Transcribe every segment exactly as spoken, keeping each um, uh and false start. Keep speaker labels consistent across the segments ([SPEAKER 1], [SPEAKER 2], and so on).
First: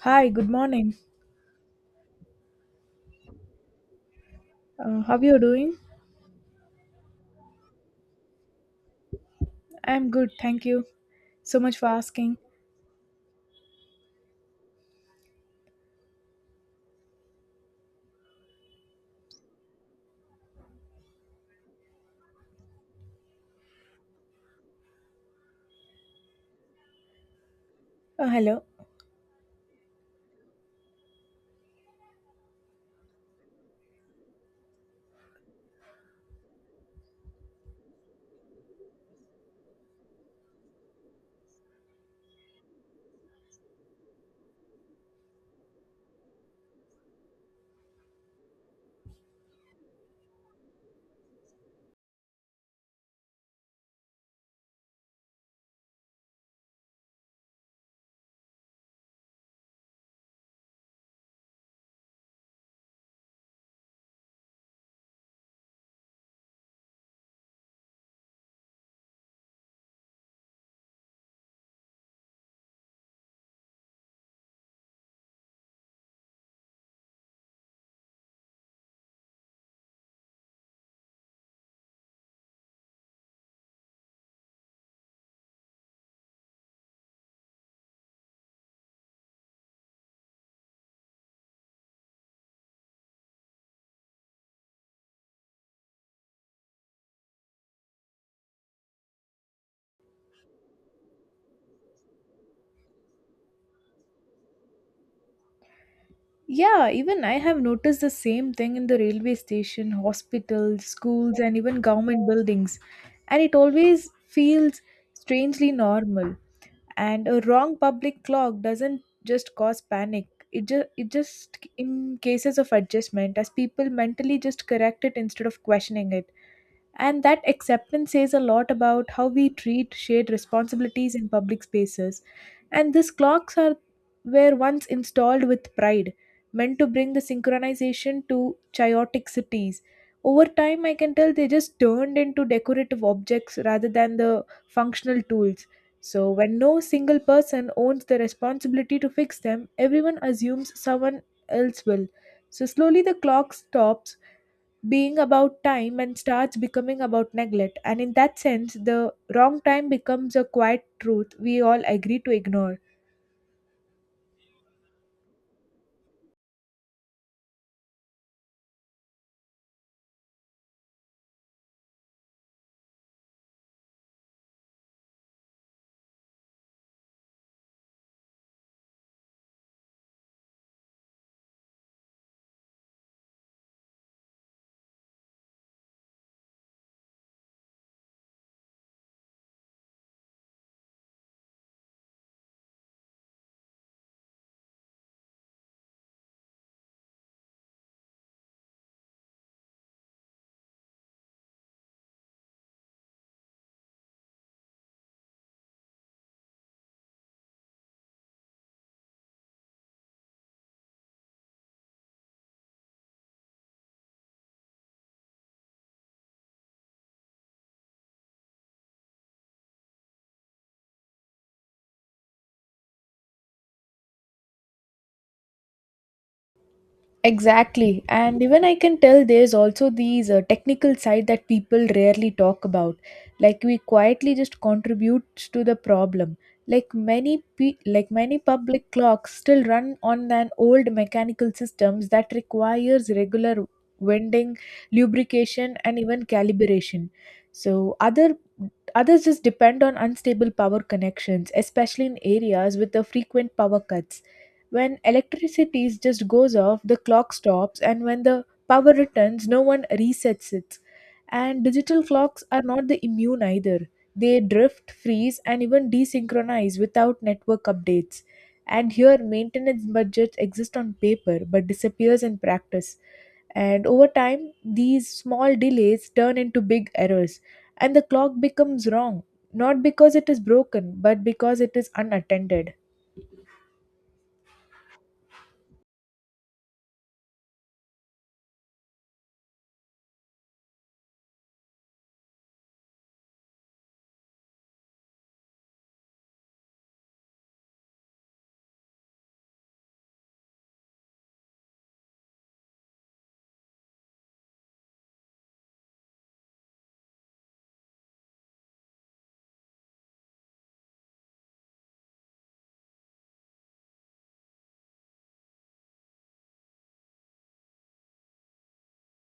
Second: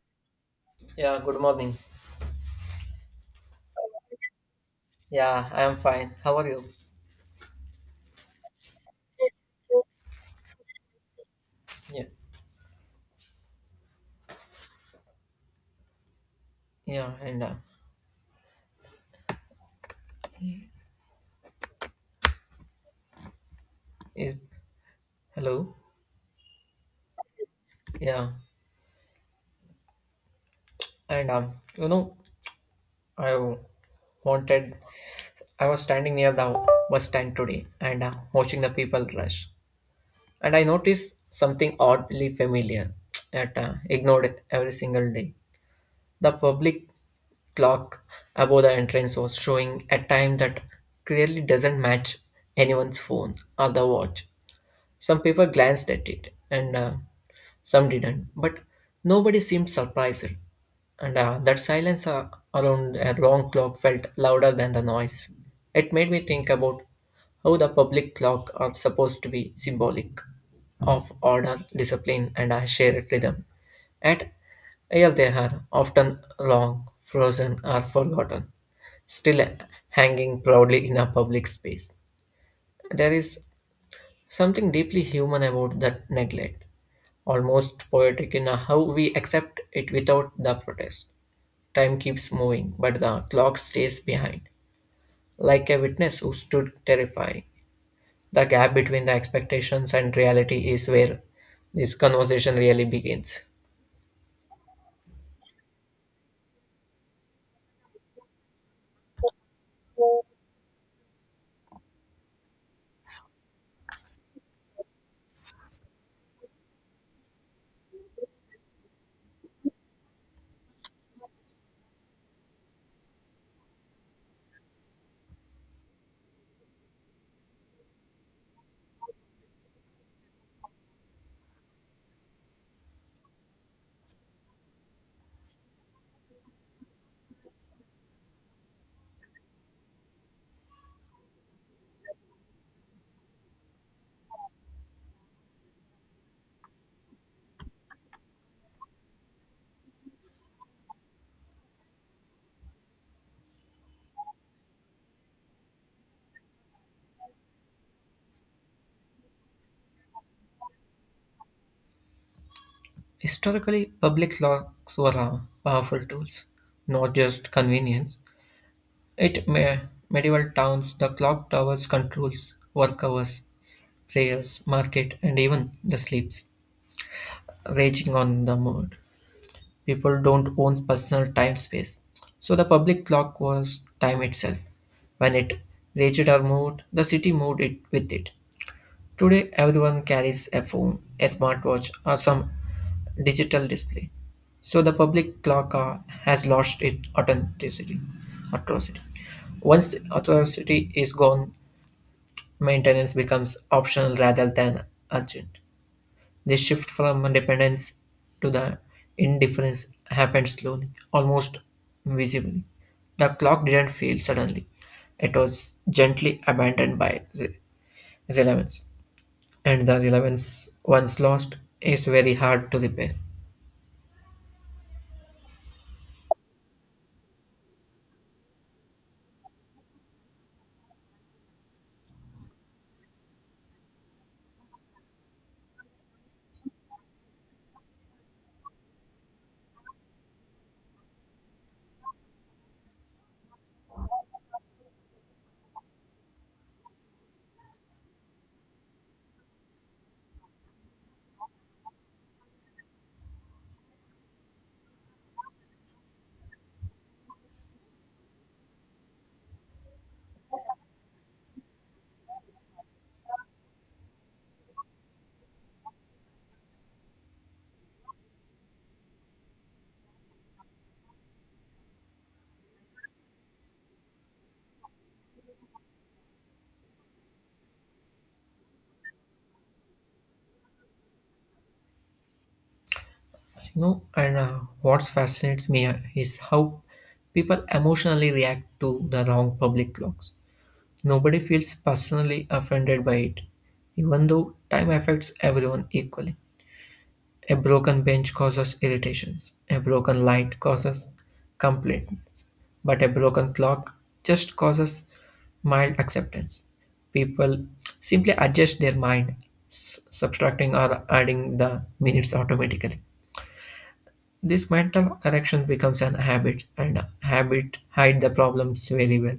[SPEAKER 1] Hi, good morning.
[SPEAKER 2] Yeah, good morning.
[SPEAKER 1] Uh, how you
[SPEAKER 2] Yeah, I
[SPEAKER 1] doing?
[SPEAKER 2] am fine. How are you?
[SPEAKER 1] I'm good, thank you so much for
[SPEAKER 2] Yeah,
[SPEAKER 1] asking.
[SPEAKER 2] yeah, and uh, is hello.
[SPEAKER 1] Uh,
[SPEAKER 2] Yeah,
[SPEAKER 1] hello.
[SPEAKER 2] and um, you know, I wanted. I was standing near the bus stand today and uh, watching the people rush, and I noticed something oddly familiar that uh, ignored every single day. The public clock above the entrance was showing a time that clearly doesn't match anyone's phone or the watch. Some people glanced at it, and uh, some didn't, but nobody seemed surprised. And uh, that silence uh, around a wrong clock felt louder than the noise. It made me think about how the public clock are supposed to be symbolic of order, discipline, and a shared rhythm. Yet, here they are, often long, frozen, or forgotten, still hanging proudly in a public space. There is something deeply human about that neglect, almost poetic in how we accept it without the protest. Time keeps moving, but the clock stays behind, like a witness who stood terrifying. The gap between the expectations and reality is where this conversation really begins.
[SPEAKER 1] Yeah, even I have noticed the same thing in the railway station, hospitals, schools, and even government buildings. And it always feels strangely normal. And a wrong public clock doesn't just cause panic. It just it just in cases of adjustment, as people mentally just correct it instead of questioning it. And that acceptance says a lot about how we treat shared responsibilities in public spaces. And these clocks are were once installed with pride, meant to bring the synchronization to chaotic cities. Over time, I can tell they just turned into decorative objects rather than the functional tools. So, when no single person owns the responsibility to fix them, everyone assumes someone else will. So, slowly the clock stops being about time and starts becoming about neglect. And in that sense, the wrong time becomes a quiet truth we all agree to ignore.
[SPEAKER 2] Historically, public clocks were uh, powerful tools, not just convenience. It me- Medieval towns, the clock towers controls work hours, prayers, market, and even the sleeps raging on the mood. People don't own personal time space. So the public clock was time itself. When it raged or moved, the city moved it with it. Today everyone carries a phone, a smartwatch, or some digital display. So the public clock uh, has lost its authenticity. Atrocity. Once the authenticity is gone, maintenance becomes optional rather than urgent. This shift from dependence to the indifference happened slowly, almost visibly. The clock didn't fail suddenly. It was gently abandoned by re- relevance. And the relevance, once lost, is very hard to repair.
[SPEAKER 1] Exactly. And even I can tell there's also these uh, technical side that people rarely talk about. Like we quietly just contribute to the problem. Like many pe- like many public clocks still run on an old mechanical systems that requires regular winding, lubrication and even calibration. So other others just depend on unstable power connections, especially in areas with the frequent power cuts when electricity just goes off, the clock stops, and when the power returns, no one resets it. And digital clocks are not the immune either. They drift, freeze, and even desynchronize without network updates. And here, maintenance budgets exist on paper but disappears in practice. And over time, these small delays turn into big errors, and the clock becomes wrong, not because it is broken, but because it is unattended.
[SPEAKER 2] You know, and uh, what fascinates me uh, is how people emotionally react to the wrong public clocks. Nobody feels personally offended by it, even though time affects everyone equally. A broken bench causes irritations, a broken light causes complaints, but a broken clock just causes mild acceptance. People simply adjust their mind, s- subtracting or adding the minutes automatically. This mental correction becomes an habit, and habit hide the problems very well.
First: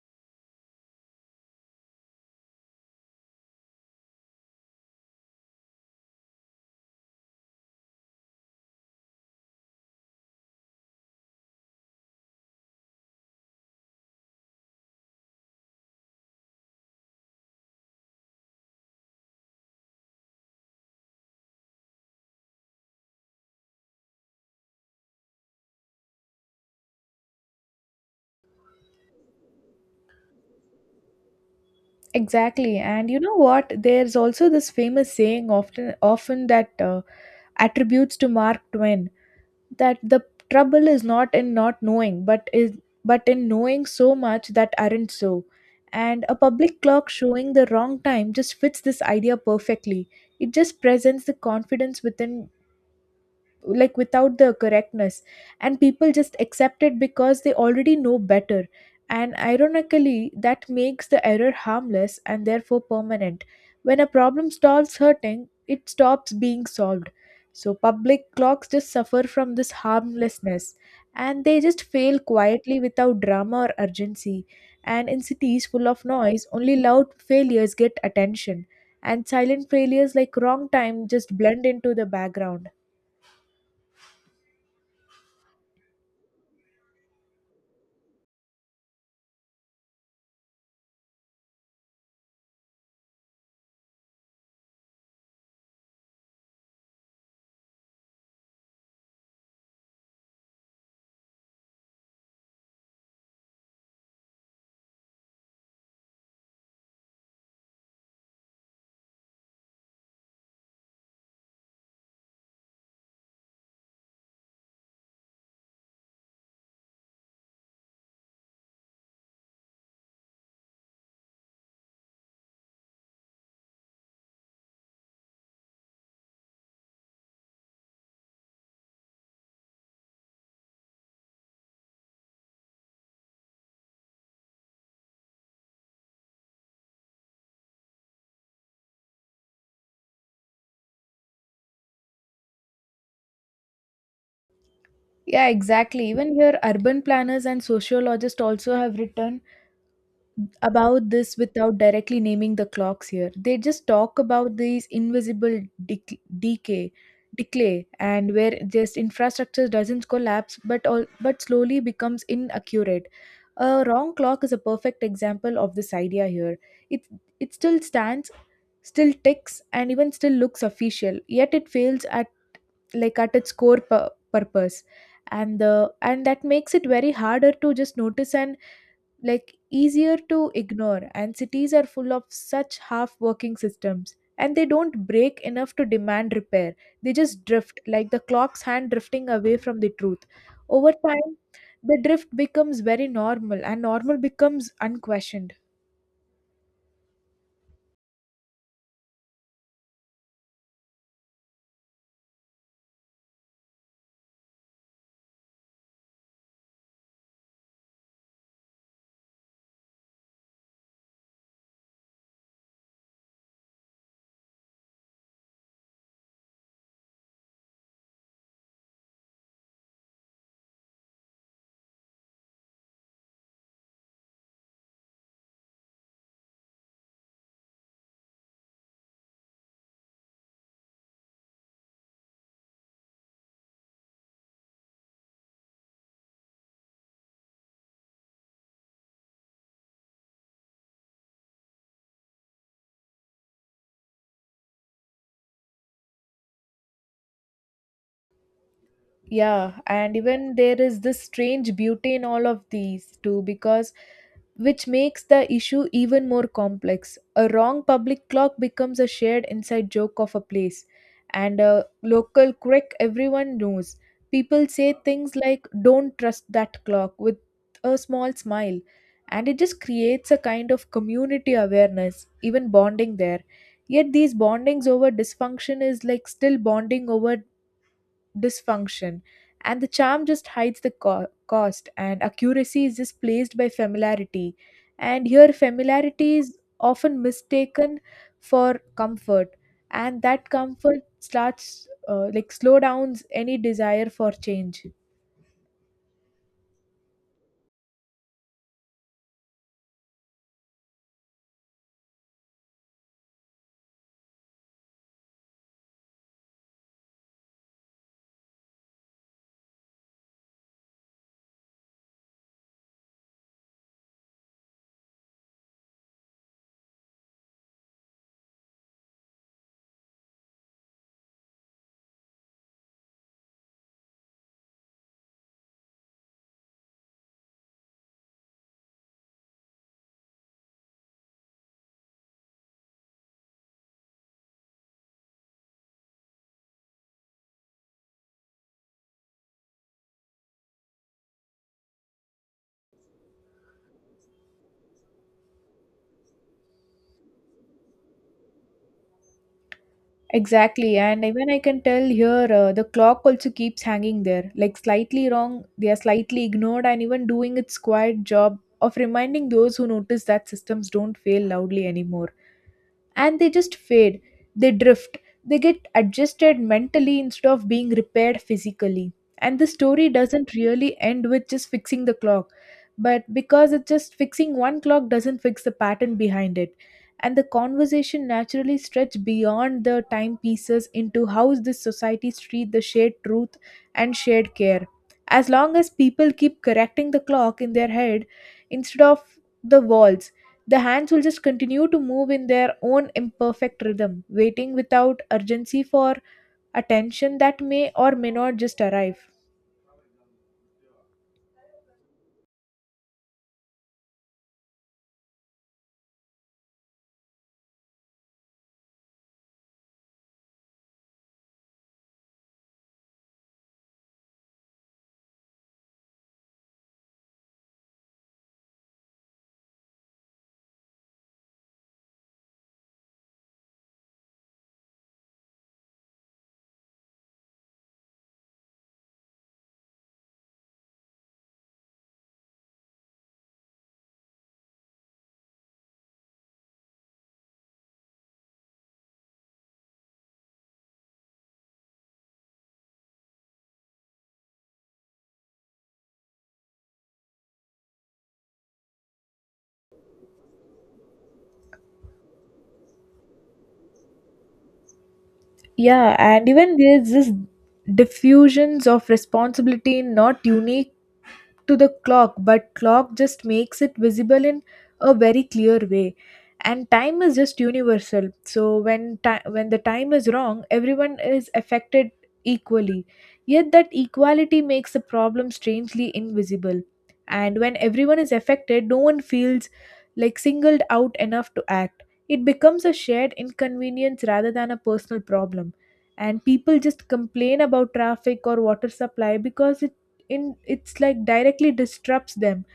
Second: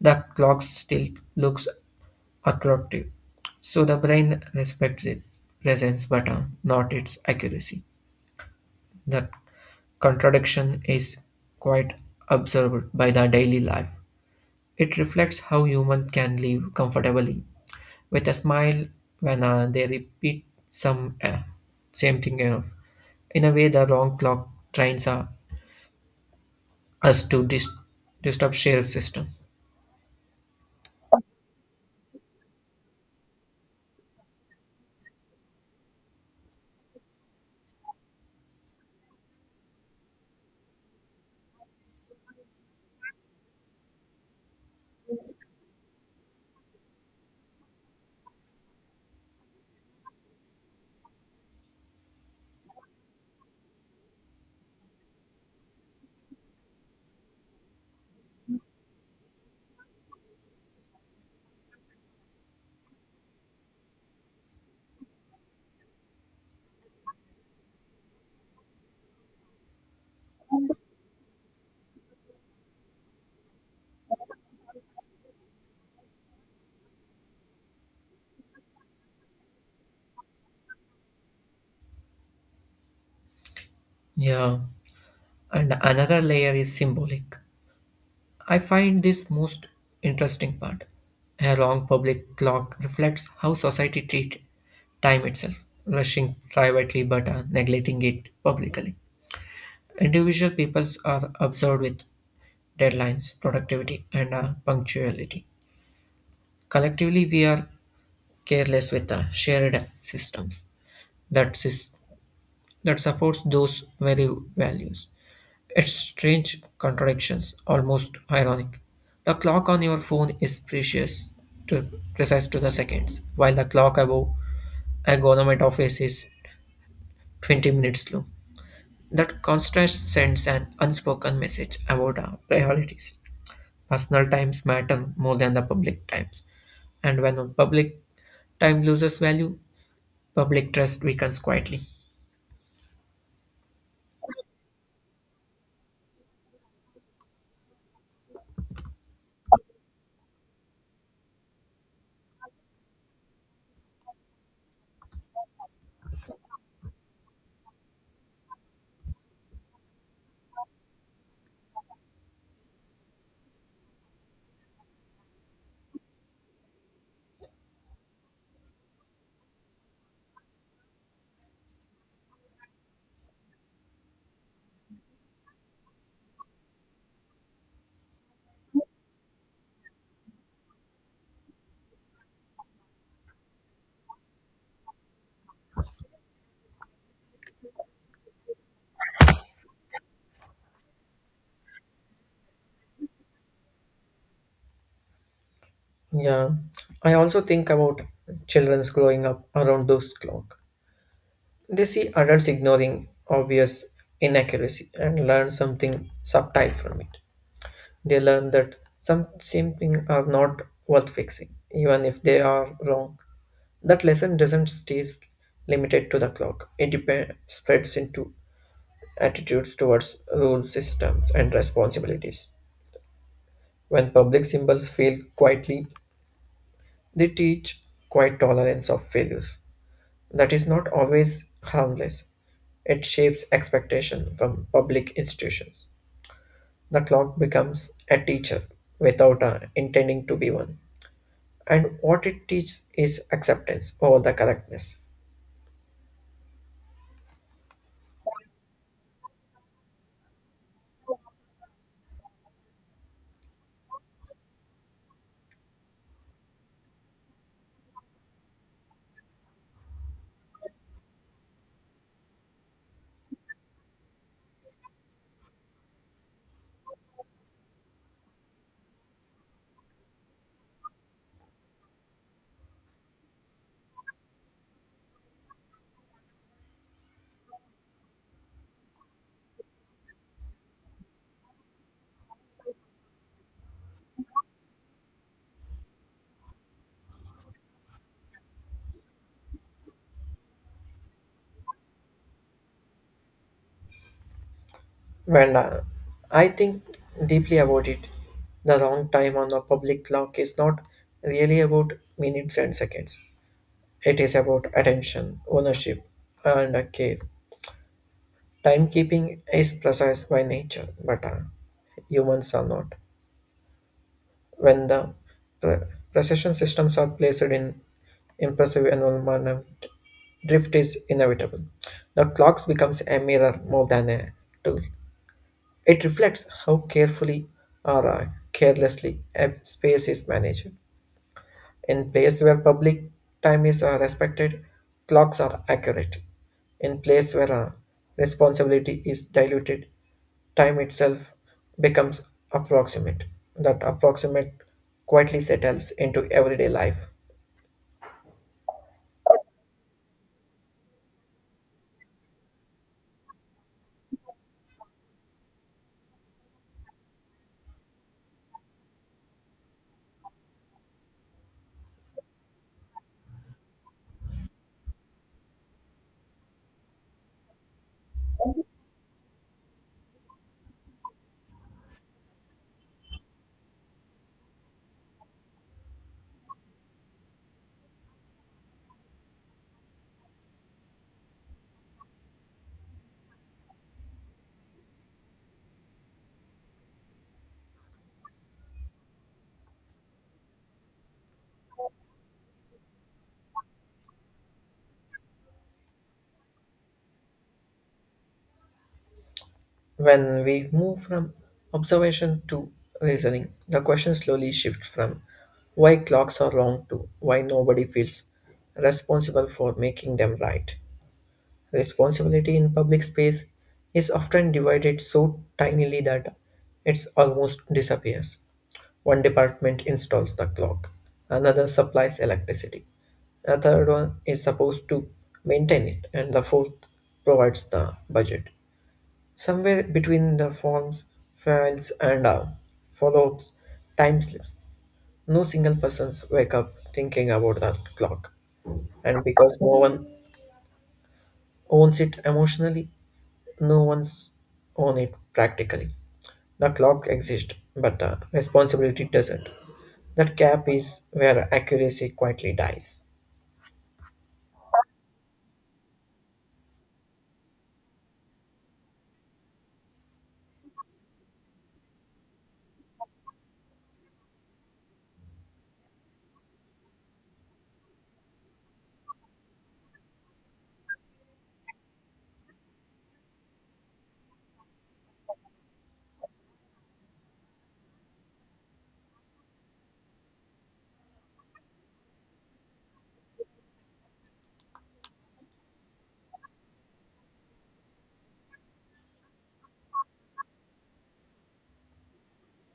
[SPEAKER 2] The clock still looks attractive, so the brain respects its presence but uh, not its accuracy. That contradiction is quite observed by the daily life. It reflects how humans can live comfortably with a smile when uh, they repeat some uh, same thing, uh, in a way, the wrong clock trains uh, us to dis- disturb shared system.
[SPEAKER 1] Exactly. And you know what? There's also this famous saying often often that uh, attributes to Mark Twain that the trouble is not in not knowing, but is but in knowing so much that aren't so. And a public clock showing the wrong time just fits this idea perfectly. It just presents the confidence within like without the correctness, and people just accept it because they already know better, and ironically that makes the error harmless and therefore permanent. When a problem stops hurting, it stops being solved. So public clocks just suffer from this harmlessness, and they just fail quietly without drama or urgency. And in cities full of noise only loud failures get attention, and silent failures like wrong time just blend into the background.
[SPEAKER 2] Yeah, and another layer is symbolic. I find this most interesting part. A long public clock reflects how society treats time itself, rushing privately but uh, neglecting it publicly. Individual peoples are observed with deadlines, productivity, and uh, punctuality. Collectively, we are careless with uh, shared systems that, sys- that supports those very values. It's strange contradictions, almost ironic. The clock on your phone is precious to precise to the seconds, while the clock above a government office is twenty minutes slow. That contrast sends an unspoken message about our priorities. Personal times matter more than the public times, and when public time loses value, public trust weakens quietly.
[SPEAKER 1] Yeah, exactly. Even here, urban planners and sociologists also have written about this without directly naming the clocks here. They just talk about these invisible dec- decay, decay, and where just infrastructure doesn't collapse, but all but slowly becomes inaccurate. A wrong clock is a perfect example of this idea here. It it still stands, still ticks, and even still looks official. Yet it fails at like at its core pu- purpose and the and that makes it very harder to just notice, and like easier to ignore. And cities are full of such half working systems, and they don't break enough to demand repair. They just drift like the clock's hand drifting away from the truth. Over time the drift becomes very normal, and normal becomes unquestioned.
[SPEAKER 2] Yeah, I also think about children's growing up around those clocks. They see adults ignoring obvious inaccuracy and learn something subtle from it. They learn that some something are not worth fixing, even if they are wrong. That lesson doesn't stay limited to the clock. It depends, spreads into attitudes towards rule systems and responsibilities. When public symbols fail quietly, they teach quiet tolerance of failures. That is not always harmless. It shapes expectation from public institutions. The clock becomes a teacher without uh, intending to be one. And what it teaches is acceptance over the correctness.
[SPEAKER 1] Yeah, and even there is this strange beauty in all of these too, because which makes the issue even more complex. A wrong public clock becomes a shared inside joke of a place, and a local quirk everyone knows. People say things like don't trust that clock with a small smile, and it just creates a kind of community awareness, even bonding there. Yet these bondings over dysfunction is like still bonding over dysfunction, and the charm just hides the co- cost, and accuracy is just placed by familiarity, and here familiarity is often mistaken for comfort, and that comfort starts uh, like slow downs any desire for change.
[SPEAKER 2] Well, uh, I think deeply about it. The wrong time on the public clock is not really about minutes and seconds. It is about attention, ownership, and uh, care. Timekeeping is precise by nature, but uh, humans are not. When the pre- precession systems are placed in impressive environment, drift is inevitable. The clocks becomes a mirror more than a tool. It reflects how carefully or uh, carelessly a space is managed. In place where public time is uh, respected, clocks are accurate. In place where uh, responsibility is diluted, time itself becomes approximate. That approximate quietly settles into everyday life.
[SPEAKER 1] Exactly, and even I can tell here, uh, the clock also keeps hanging there, like slightly wrong, they are slightly ignored, and even doing its quiet job of reminding those who notice that systems don't fail loudly anymore. And they just fade, they drift, they get adjusted mentally instead of being repaired physically. And the story doesn't really end with just fixing the clock, but because it's just fixing one clock doesn't fix the pattern behind it. And the conversation naturally stretch beyond the timepieces into how this society treat the shared truth and shared care. As long as people keep correcting the clock in their head instead of the walls, the hands will just continue to move in their own imperfect rhythm, waiting without urgency for attention that may or may not just arrive.
[SPEAKER 2] When we move from observation to reasoning, the question slowly shifts from why clocks are wrong to why nobody feels responsible for making them right. Responsibility in public space is often divided so tinily that it almost disappears. One department installs the clock, another supplies electricity, a third one is supposed to maintain it, and the fourth provides the budget. Somewhere between the forms, files, and uh, follow ups, time slips. No single person's wake up thinking about that clock. And because no one owns it emotionally, no one's on it practically. The clock exists, but the responsibility doesn't. That gap is where accuracy quietly dies.
[SPEAKER 1] Yeah, and even there's this diffusions of responsibility not unique to the clock, but clock just makes it visible in a very clear way. And time is just universal. So when ti- when the time is wrong, everyone is affected equally. Yet that equality makes the problem strangely invisible. And when everyone is affected, no one feels like singled out enough to act. It becomes a shared inconvenience rather than a personal problem, and people just complain about traffic or water supply because in it's like directly disrupts them.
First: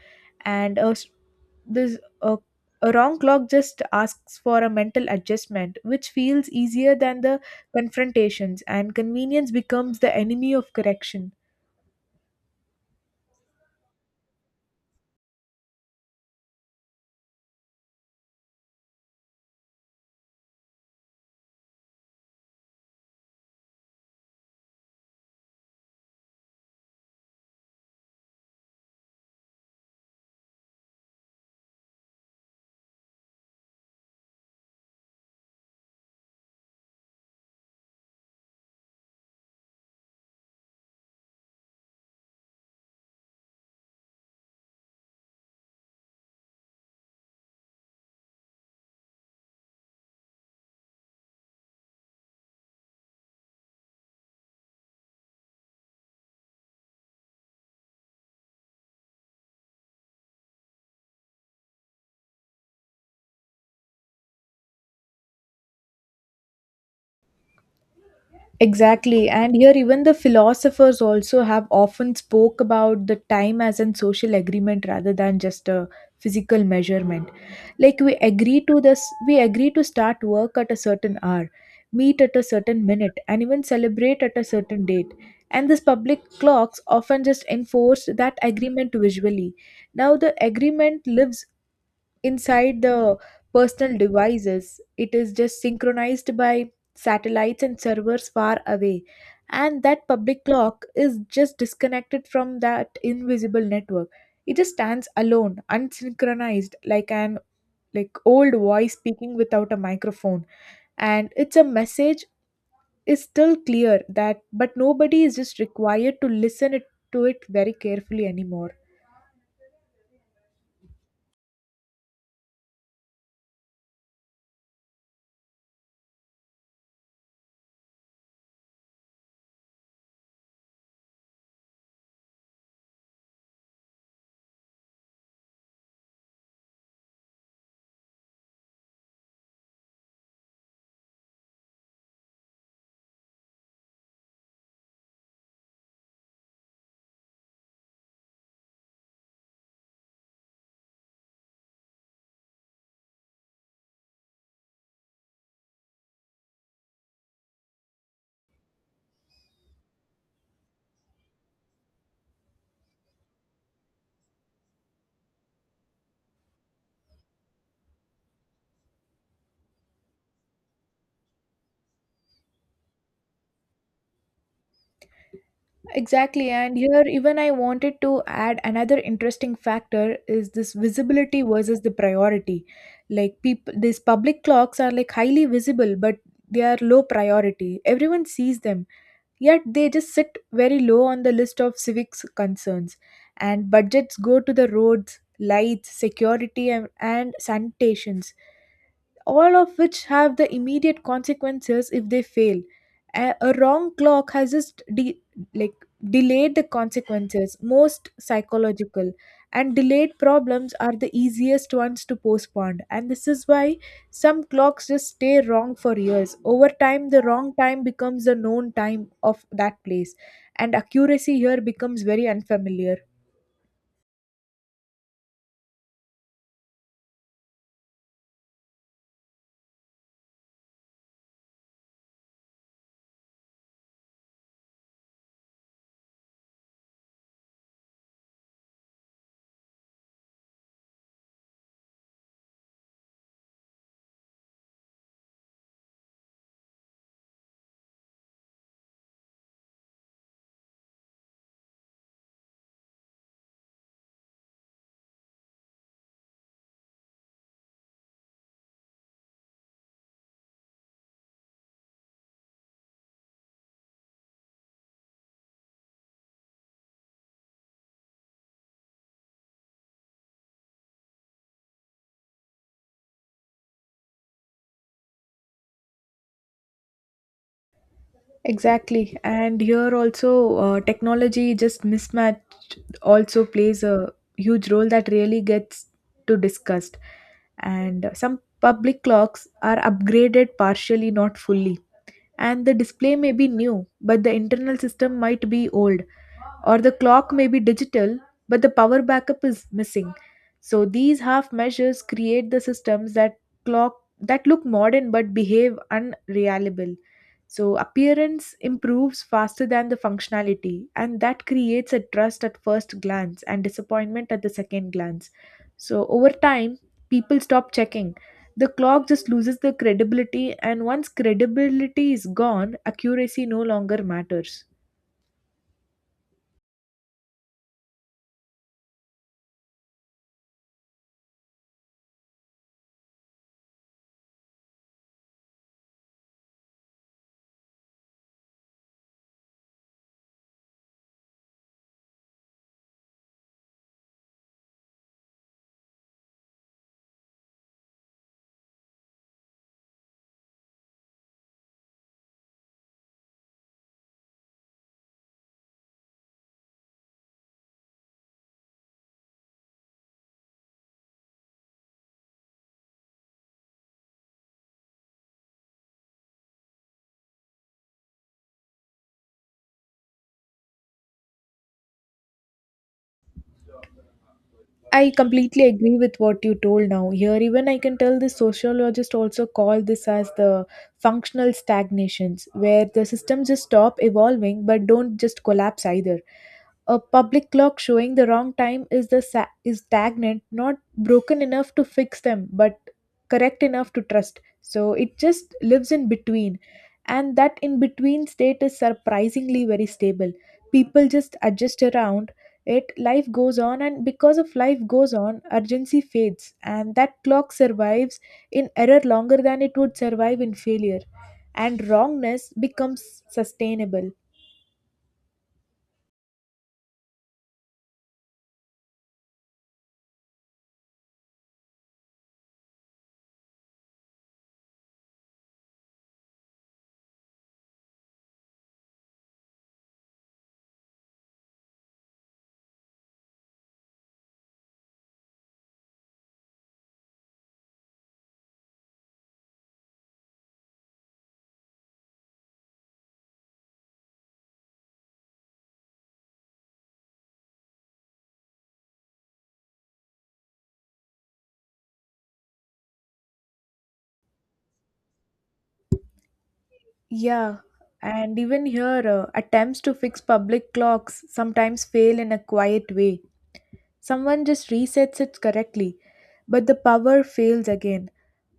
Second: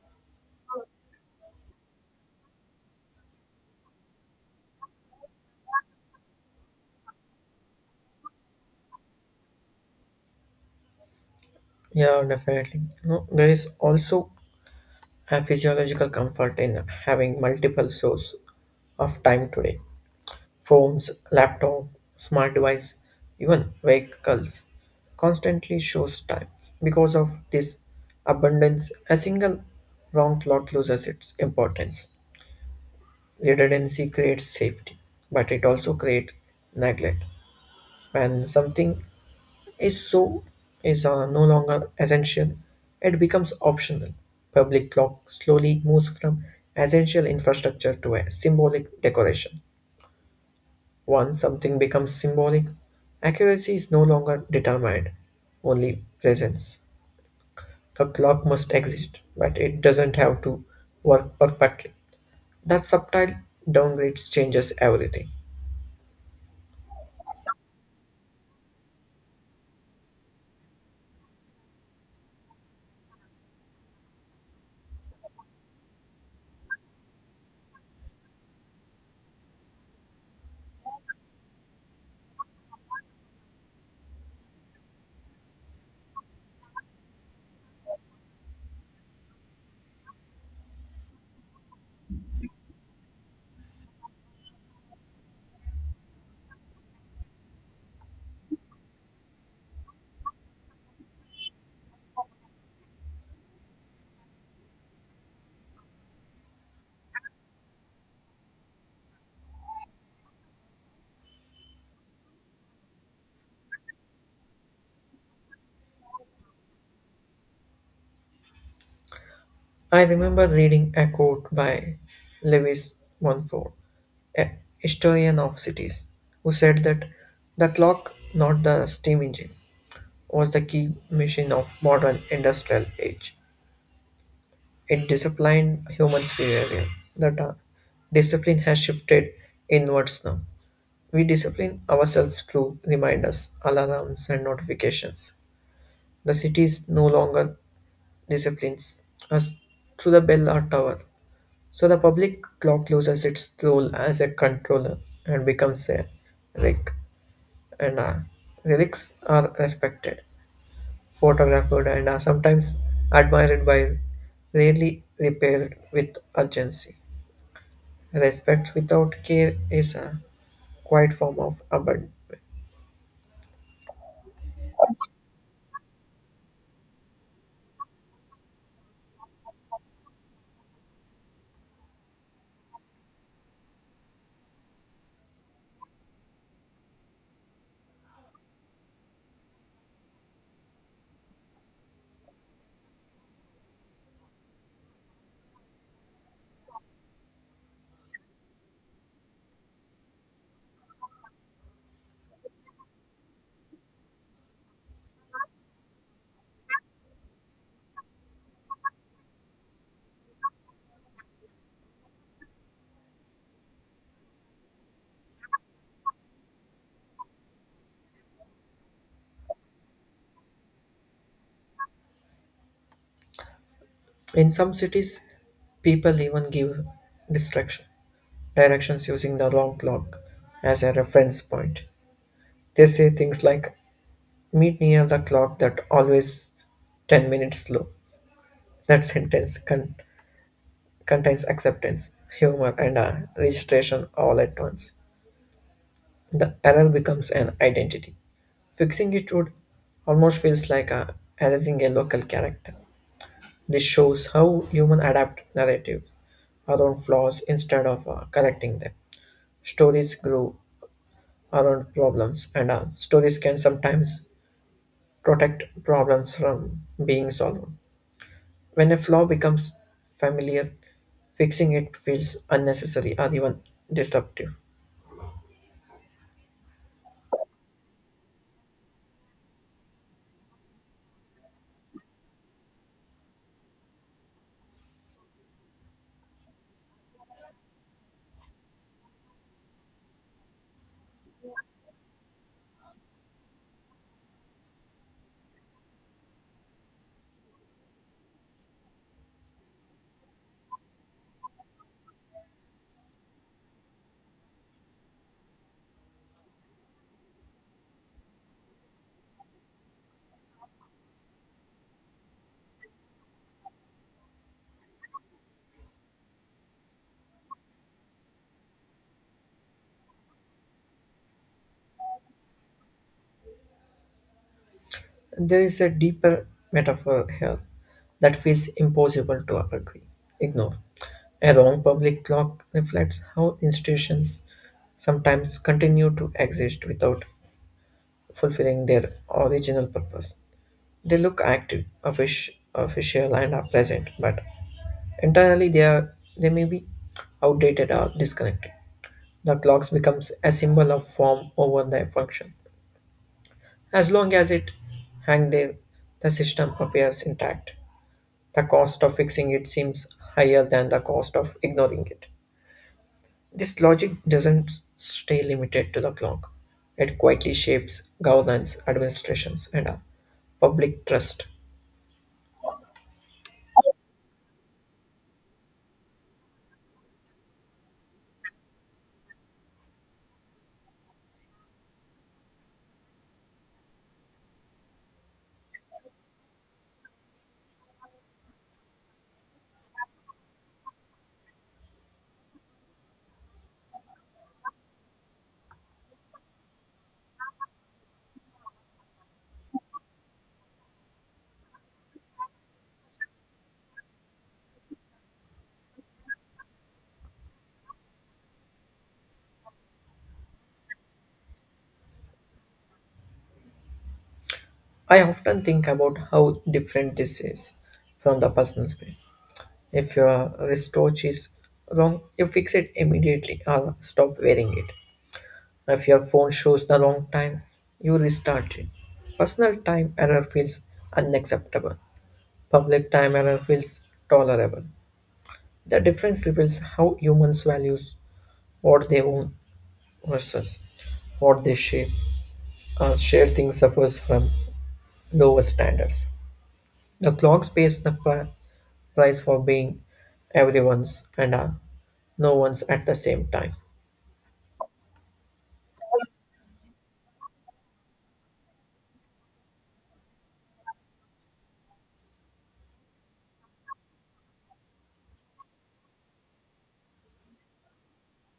[SPEAKER 1] And a, s- this a, a wrong clock just asks for a mental adjustment which feels easier than the confrontations, and convenience becomes the enemy of correction.
[SPEAKER 2] Yeah, definitely. No, there is also a physiological comfort in having multiple sources of time today. Phones, laptop, smart device, even vehicles constantly shows times. Because of this abundance, a single wrong clock loses its importance. Redundancy creates safety, but it also creates neglect. When something is so is uh, no longer essential, it becomes optional. Public clock slowly moves from essential infrastructure to a symbolic decoration. Once something becomes symbolic, accuracy is no longer determined, only presence. A clock must exist, but it doesn't have to work perfectly. That subtle downgrade changes everything.
[SPEAKER 1] Exactly. And here, even the philosophers also have often spoke about the time as an social agreement rather than just a physical measurement. Like we agree to this, we agree to start work at a certain hour, meet at a certain minute, and even celebrate at a certain date. And these public clocks often just enforce that agreement visually. Now, the agreement lives inside the personal devices. It is just synchronized by satellites and servers far away. And that public clock is just disconnected from that invisible network. It just stands alone, unsynchronized, like an like old voice speaking without a microphone. And it's a message is still clear that but nobody is just required to listen it to it very carefully anymore.
[SPEAKER 2] I remember reading a quote by Lewis Montfort, a historian of cities, who said that the clock, not the steam engine, was the key machine of modern industrial age. It disciplined humans' behavior. That uh, discipline has shifted inwards now. We discipline ourselves through reminders, alarms, and notifications. The cities no longer disciplines us through the bell or tower. So the public clock loses its role as a controller and becomes a relic. And uh, relics are respected, photographed, and are sometimes admired by rarely repaired with urgency. Respect without care is a quiet form of abandon.
[SPEAKER 1] Exactly, and here even I wanted to add another interesting factor is this visibility versus the priority. Like people, these public clocks are like highly visible, but they are low priority. Everyone sees them, yet they just sit very low on the list of civics concerns. And budgets go to the roads, lights, security, and, and sanitations, all of which have the immediate consequences if they fail. A, a wrong clock has just de- like delayed the consequences, most psychological, and delayed problems are the easiest ones to postpone. And this is why some clocks just stay wrong for years. Over time, the wrong time becomes the known time of that place, and accuracy here becomes very unfamiliar.
[SPEAKER 2] In some cities, people even give distraction directions using the wrong clock as a reference point. They say things like "Meet near the clock that always ten minutes slow." That sentence con- contains acceptance, humor, and a registration all at once. The error becomes an identity. Fixing it would almost feels like a, erasing a local character. This shows how human adapt narratives around flaws instead of uh, correcting them. Stories grow around problems, and uh, stories can sometimes protect problems from being solved. When a flaw becomes familiar, fixing it feels unnecessary or even disruptive.
[SPEAKER 1] Exactly. And here also, uh, technology just mismatch also plays a huge role that really gets to discussed. And some public clocks are upgraded partially, not fully, and the display may be new, but the internal system might be old, or the clock may be digital, but the power backup is missing. So these half measures create the systems that clock that look modern but behave unreliable. So appearance improves faster than the functionality, and that creates a trust at first glance and disappointment at the second glance. So over time, people stop checking. The clock just loses the credibility, and once credibility is gone accuracy no longer matters.
[SPEAKER 2] There is a deeper metaphor here that feels impossible to agree, ignore. A wrong public clock reflects how institutions sometimes continue to exist without fulfilling their original purpose. They look active, offic- official, and are present, but internally they are they may be outdated or disconnected. The clocks becomes a symbol of form over the function. As long as it hang there, the system appears intact. The cost of fixing it seems higher than the cost of ignoring it. This logic doesn't stay limited to the clock. It quietly shapes governance, administrations, and uh, public trust.
[SPEAKER 1] I completely agree with what you told now. Here, even I can tell the sociologists also call this as the functional stagnations, where the systems just stop evolving but don't just collapse either. A public clock showing the wrong time is the sa- is stagnant, not broken enough to fix them, but correct enough to trust. So it just lives in between, and that in between state is surprisingly very stable. People just adjust around it, life goes on, and because of life goes on, urgency fades, and that clock survives in error longer than it would survive in failure, and wrongness becomes sustainable.
[SPEAKER 2] I often think about how different this is from the personal space. If your wristwatch is wrong, you fix it immediately or stop wearing it. If your phone shows the wrong time, you restart it. Personal time error feels unacceptable. Public time error feels tolerable. The difference reveals how humans values what they own versus what they share. Uh, shared thing suffers from lower standards. The clocks pays the pri- price for being everyone's and are no one's at the same time.
[SPEAKER 1] Yeah, and even here, uh, attempts to fix public clocks sometimes fail in a quiet way. Someone just resets it correctly, but the power fails again.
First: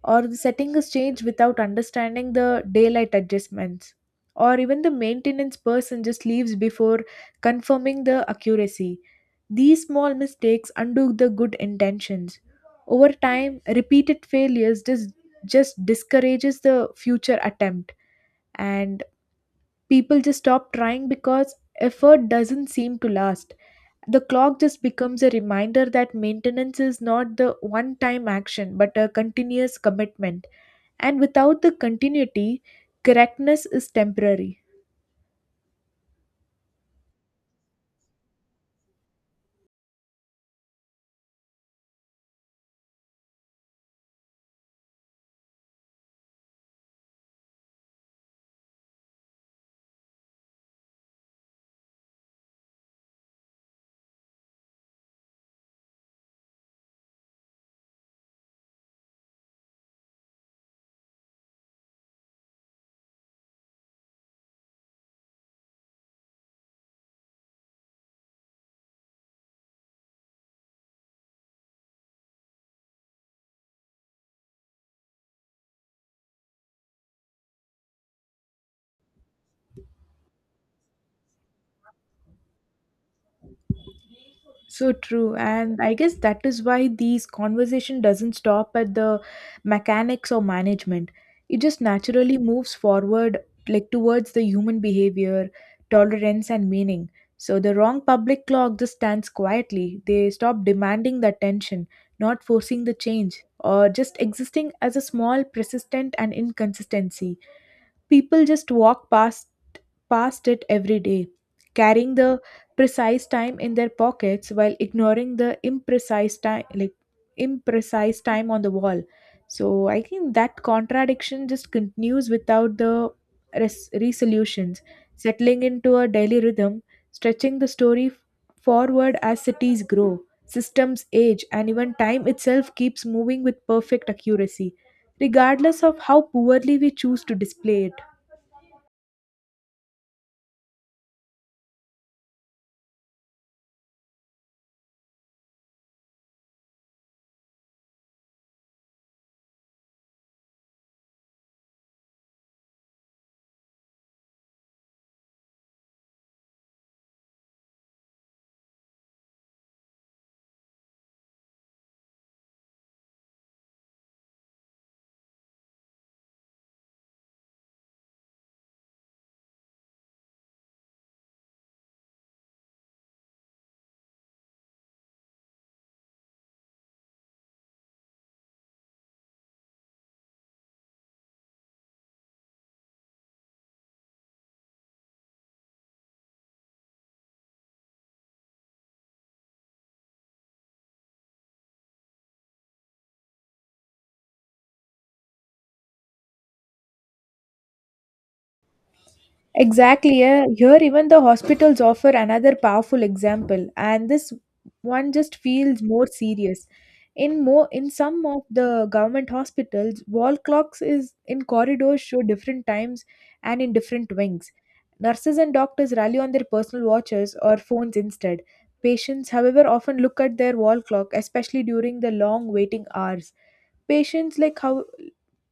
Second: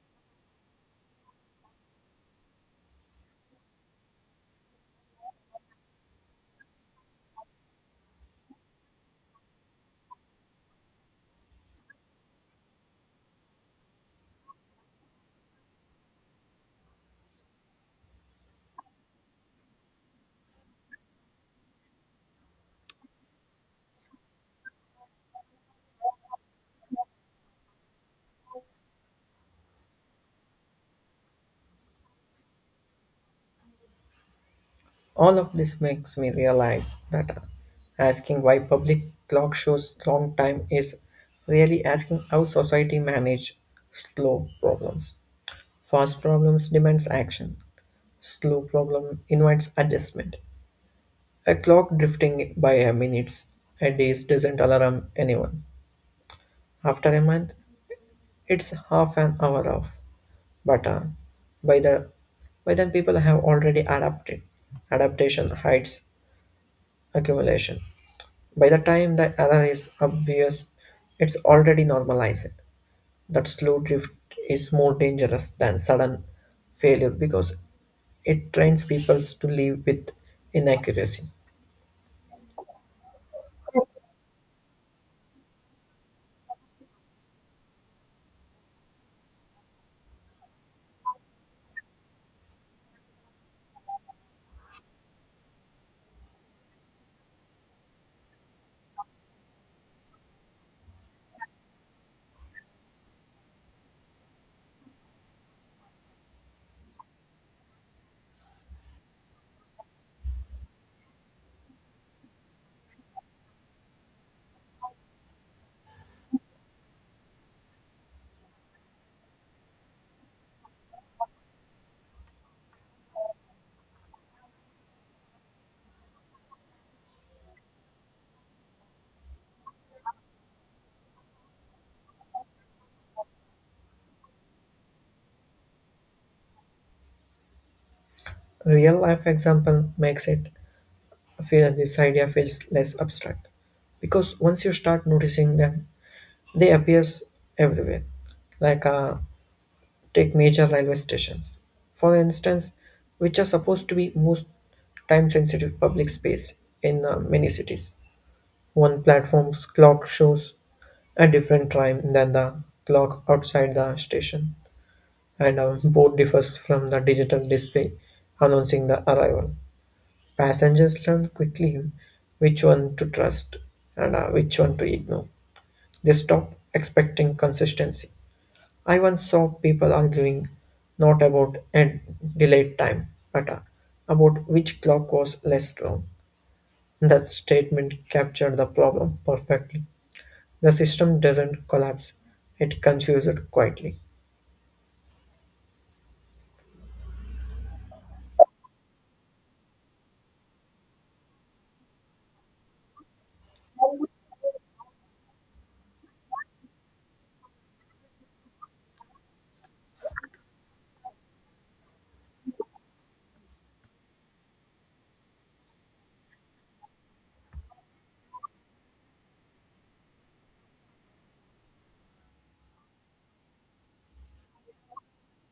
[SPEAKER 1] Or the setting is changed without understanding the daylight adjustments, or even the maintenance person just leaves before confirming the accuracy. These small mistakes undo the good intentions. Over time, repeated failures just just discourages the future attempt, and people just stop trying because effort doesn't seem to last. The clock just becomes a reminder that maintenance is not the one time action but a continuous commitment, and without the continuity, correctness is temporary.
[SPEAKER 2] All of this makes me realize that asking why public clock shows long time is really asking how society manage slow problems. Fast problems demands action. Slow problem invites adjustment. A clock drifting by a minutes a day doesn't alarm anyone. After a month, it's half an hour off. But uh, by the by then people have already adapted. Adaptation hides accumulation. By the time the error is obvious, it's already normalized. That slow drift is more dangerous than sudden failure because it trains people to live with inaccuracy.
[SPEAKER 1] So true, and I guess that is why these conversation doesn't stop at the mechanics or management. It just naturally moves forward, like towards the human behavior, tolerance and meaning. So the wrong public clock just stands quietly, they stop demanding the attention, not forcing the change or just existing as a small persistent and inconsistency. People just walk past past it every day, carrying the precise time in their pockets while ignoring the imprecise time, like imprecise time on the wall. So I think that contradiction just continues without the res- resolutions, settling into a daily rhythm, stretching the story f- forward as cities grow, systems age, and even time itself keeps moving with perfect accuracy, regardless of how poorly we choose to display it.
[SPEAKER 2] Real life example makes it feel this idea feels less abstract because once you start noticing them, they appears everywhere, like uh, take major railway stations. For instance, which are supposed to be most time sensitive public space in uh, many cities. One platform's clock shows a different time than the clock outside the station, and a board differs from the digital display announcing the arrival. Passengers learn quickly which one to trust and uh, which one to ignore. They stop expecting consistency. I once saw people arguing not about end delayed time, but uh, about which clock was less long. That statement captured the problem perfectly. The system doesn't collapse, it confuses quietly.
[SPEAKER 1] Exactly. Yeah. Here, even the hospitals offer another powerful example, and this one just feels more serious. In more, in some of the government hospitals, wall clocks is in corridors show different times and in different wings. Nurses and doctors rally on their personal watches or phones instead. Patients, however, often look at their wall clock, especially during the long waiting hours. Patients like how,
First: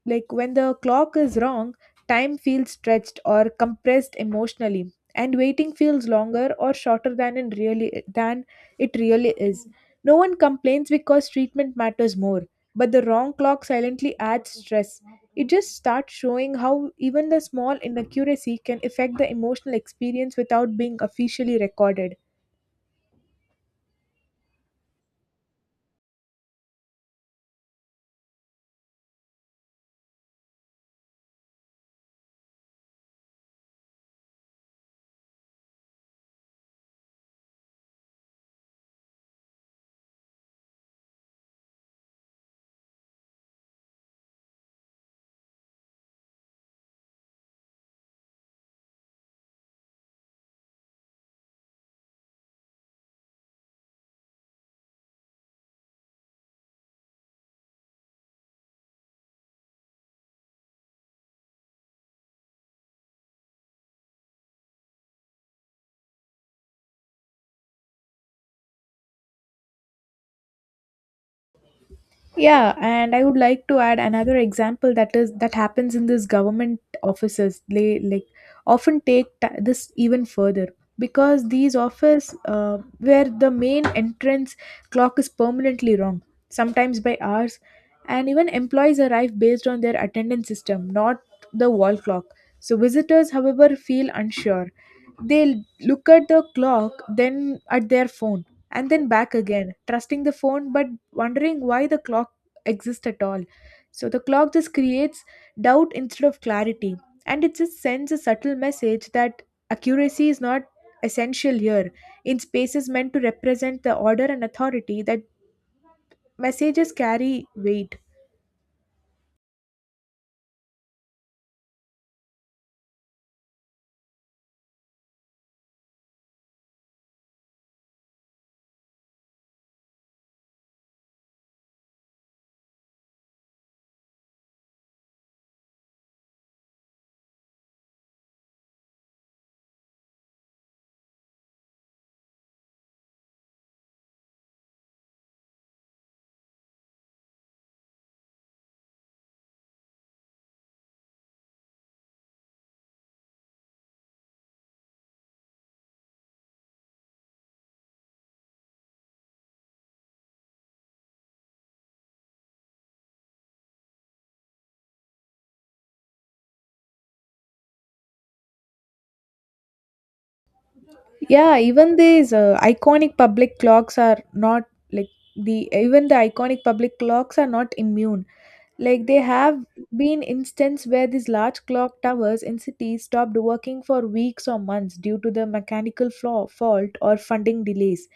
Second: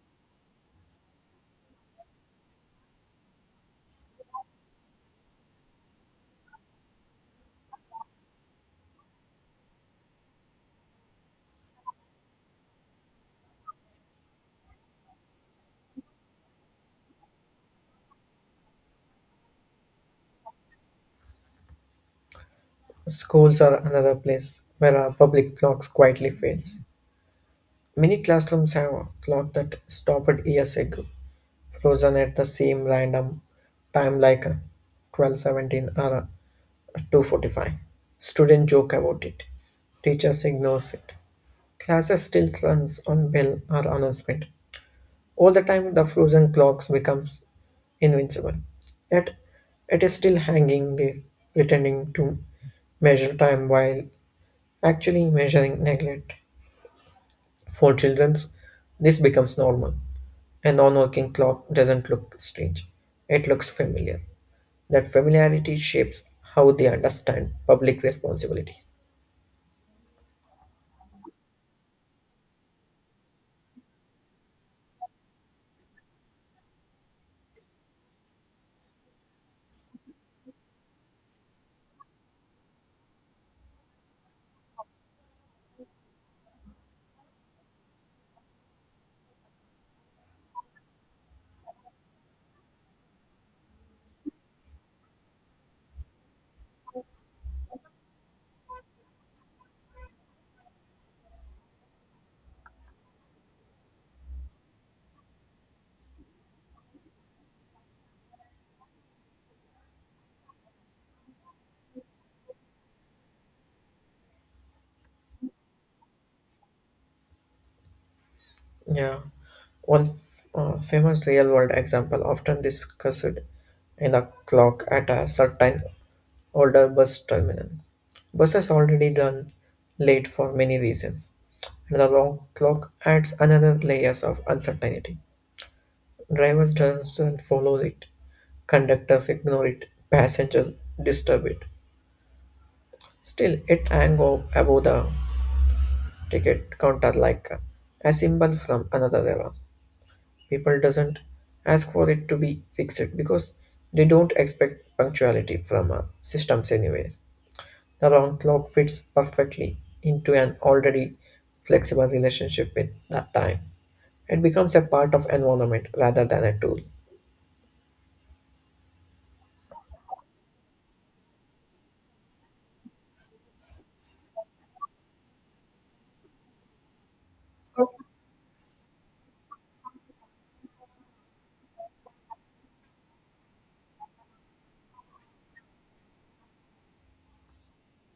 [SPEAKER 1] like when the clock is wrong, time feels stretched or compressed emotionally, and waiting feels longer or shorter than in really than it really is. No one complains because treatment matters more, but the wrong clock silently adds stress. It just starts showing how even the small inaccuracy can affect the emotional experience without being officially recorded.
[SPEAKER 2] Schools are another place where our public clocks quietly fails. Many classrooms have a clock that stopped years ago, frozen at the same random time like uh, twelve seventeen or uh, two forty-five. Students joke about it. Teachers ignores it. Classes still runs on bell or announcement. All the time the frozen clocks becomes invincible. Yet it is still hanging there, pretending to measure time while actually measuring neglect. For children, this becomes normal. A non working clock doesn't look strange, it looks familiar. That familiarity shapes how they understand public responsibility.
[SPEAKER 1] Yeah, and I would like to add another example, that is that happens in these government offices. They like often take ta this even further, because these office, uh, where the main entrance clock is permanently wrong, sometimes by hours, and even employees arrive based on their attendance system, not the wall clock. So visitors, however, feel unsure, they look at the clock, then at their phone, and then back again, trusting the phone but wondering why the clock exists at all. So the clock just creates doubt instead of clarity, and it just sends a subtle message that accuracy is not essential here. In spaces meant to represent the order and authority, that messages carry weight.
[SPEAKER 2] Yeah, one f- uh, famous real world example often discussed in a clock at a certain older bus terminal. Buses already run late for many reasons, and the wrong clock adds another layers of uncertainty. Drivers doesn't follow it, conductors ignore it, passengers disturb it. Still, it hang o- above the ticket counter like a symbol from another era. People doesn't ask for it to be fixed because they don't expect punctuality from uh, systems anyway. The round clock fits perfectly into an already flexible relationship with that time. It becomes a part of environment rather than a tool.
[SPEAKER 1] Yeah, even these uh, iconic public clocks are not like the even the iconic public clocks are not immune. Like they have been instances where these large clock towers in cities stopped working for weeks or months due to the mechanical flaw, fault or funding delays.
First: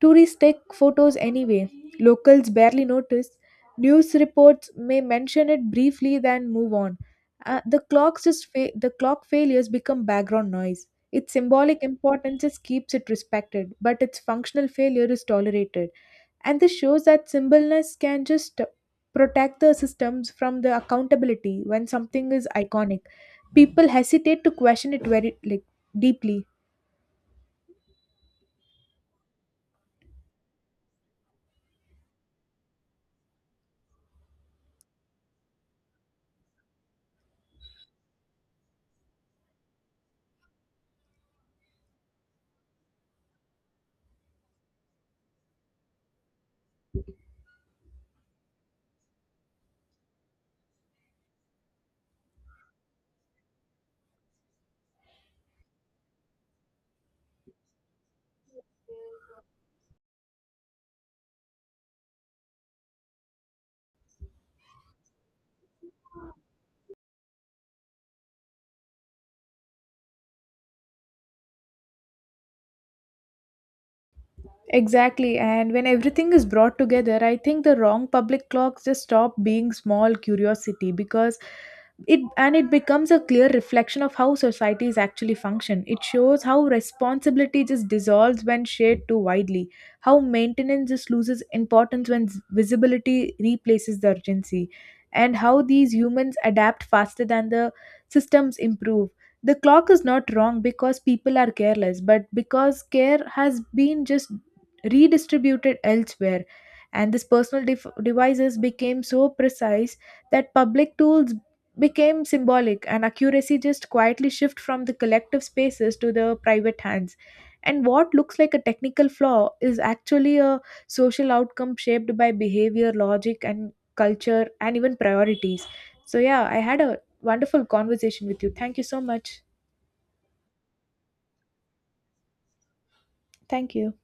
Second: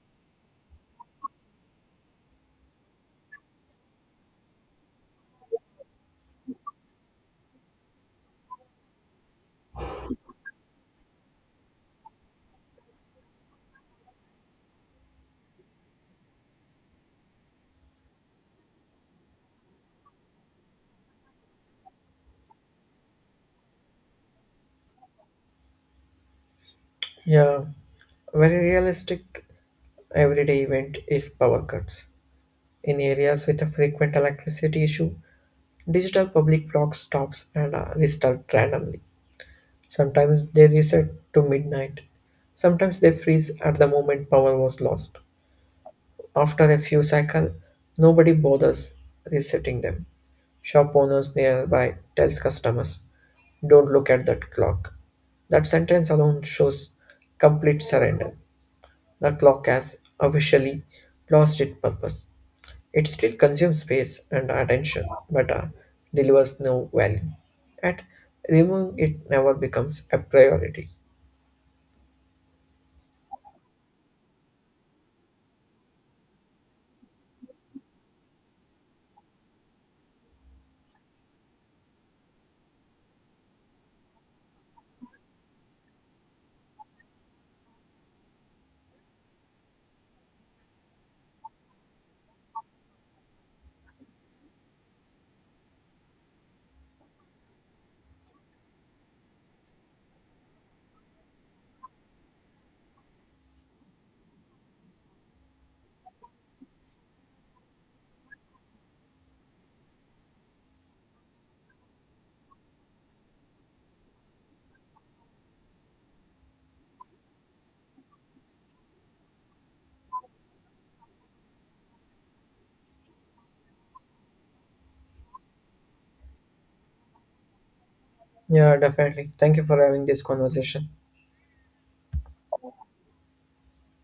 [SPEAKER 1] Tourists take photos anyway. Locals barely notice. News reports may mention it briefly, then move on. Uh, the clocks just fa- the clock failures become background noise. Its symbolic importance just keeps it respected, but its functional failure is tolerated. And this shows that symbolness can just protect the systems from the accountability. When something is iconic, people hesitate to question it very, like, deeply.
[SPEAKER 2] Yeah, very realistic everyday event is power cuts. In areas with a frequent electricity issue, digital public clock stops and are restarted randomly. Sometimes they reset to midnight. Sometimes they freeze at the moment power was lost. After a few cycles, nobody bothers resetting them. Shop owners nearby tells customers, "Don't look at that clock." That sentence alone shows complete surrender. The clock has officially lost its purpose. It still consumes space and attention, but uh, delivers no value. At removing it never becomes a priority.
[SPEAKER 1] Exactly, and when everything is brought together, I think the wrong public clocks just stop being small curiosity, because it and it becomes a clear reflection of how societies actually function. It shows how responsibility just dissolves when shared too widely, how maintenance just loses importance when s- visibility replaces the urgency, and how these humans adapt faster than the systems improve. The clock is not wrong because people are careless, but because care has been just redistributed elsewhere, and these personal def- devices became so precise that public tools became symbolic, and accuracy just quietly shift from the collective spaces to the private hands. And what looks like a technical flaw is actually a social outcome shaped by behavior, logic and culture and even priorities. So yeah, I had a wonderful conversation with you, thank
[SPEAKER 2] Yeah,
[SPEAKER 1] you so
[SPEAKER 2] definitely.
[SPEAKER 1] much.
[SPEAKER 2] Thank you for having this conversation.
[SPEAKER 1] Thank you.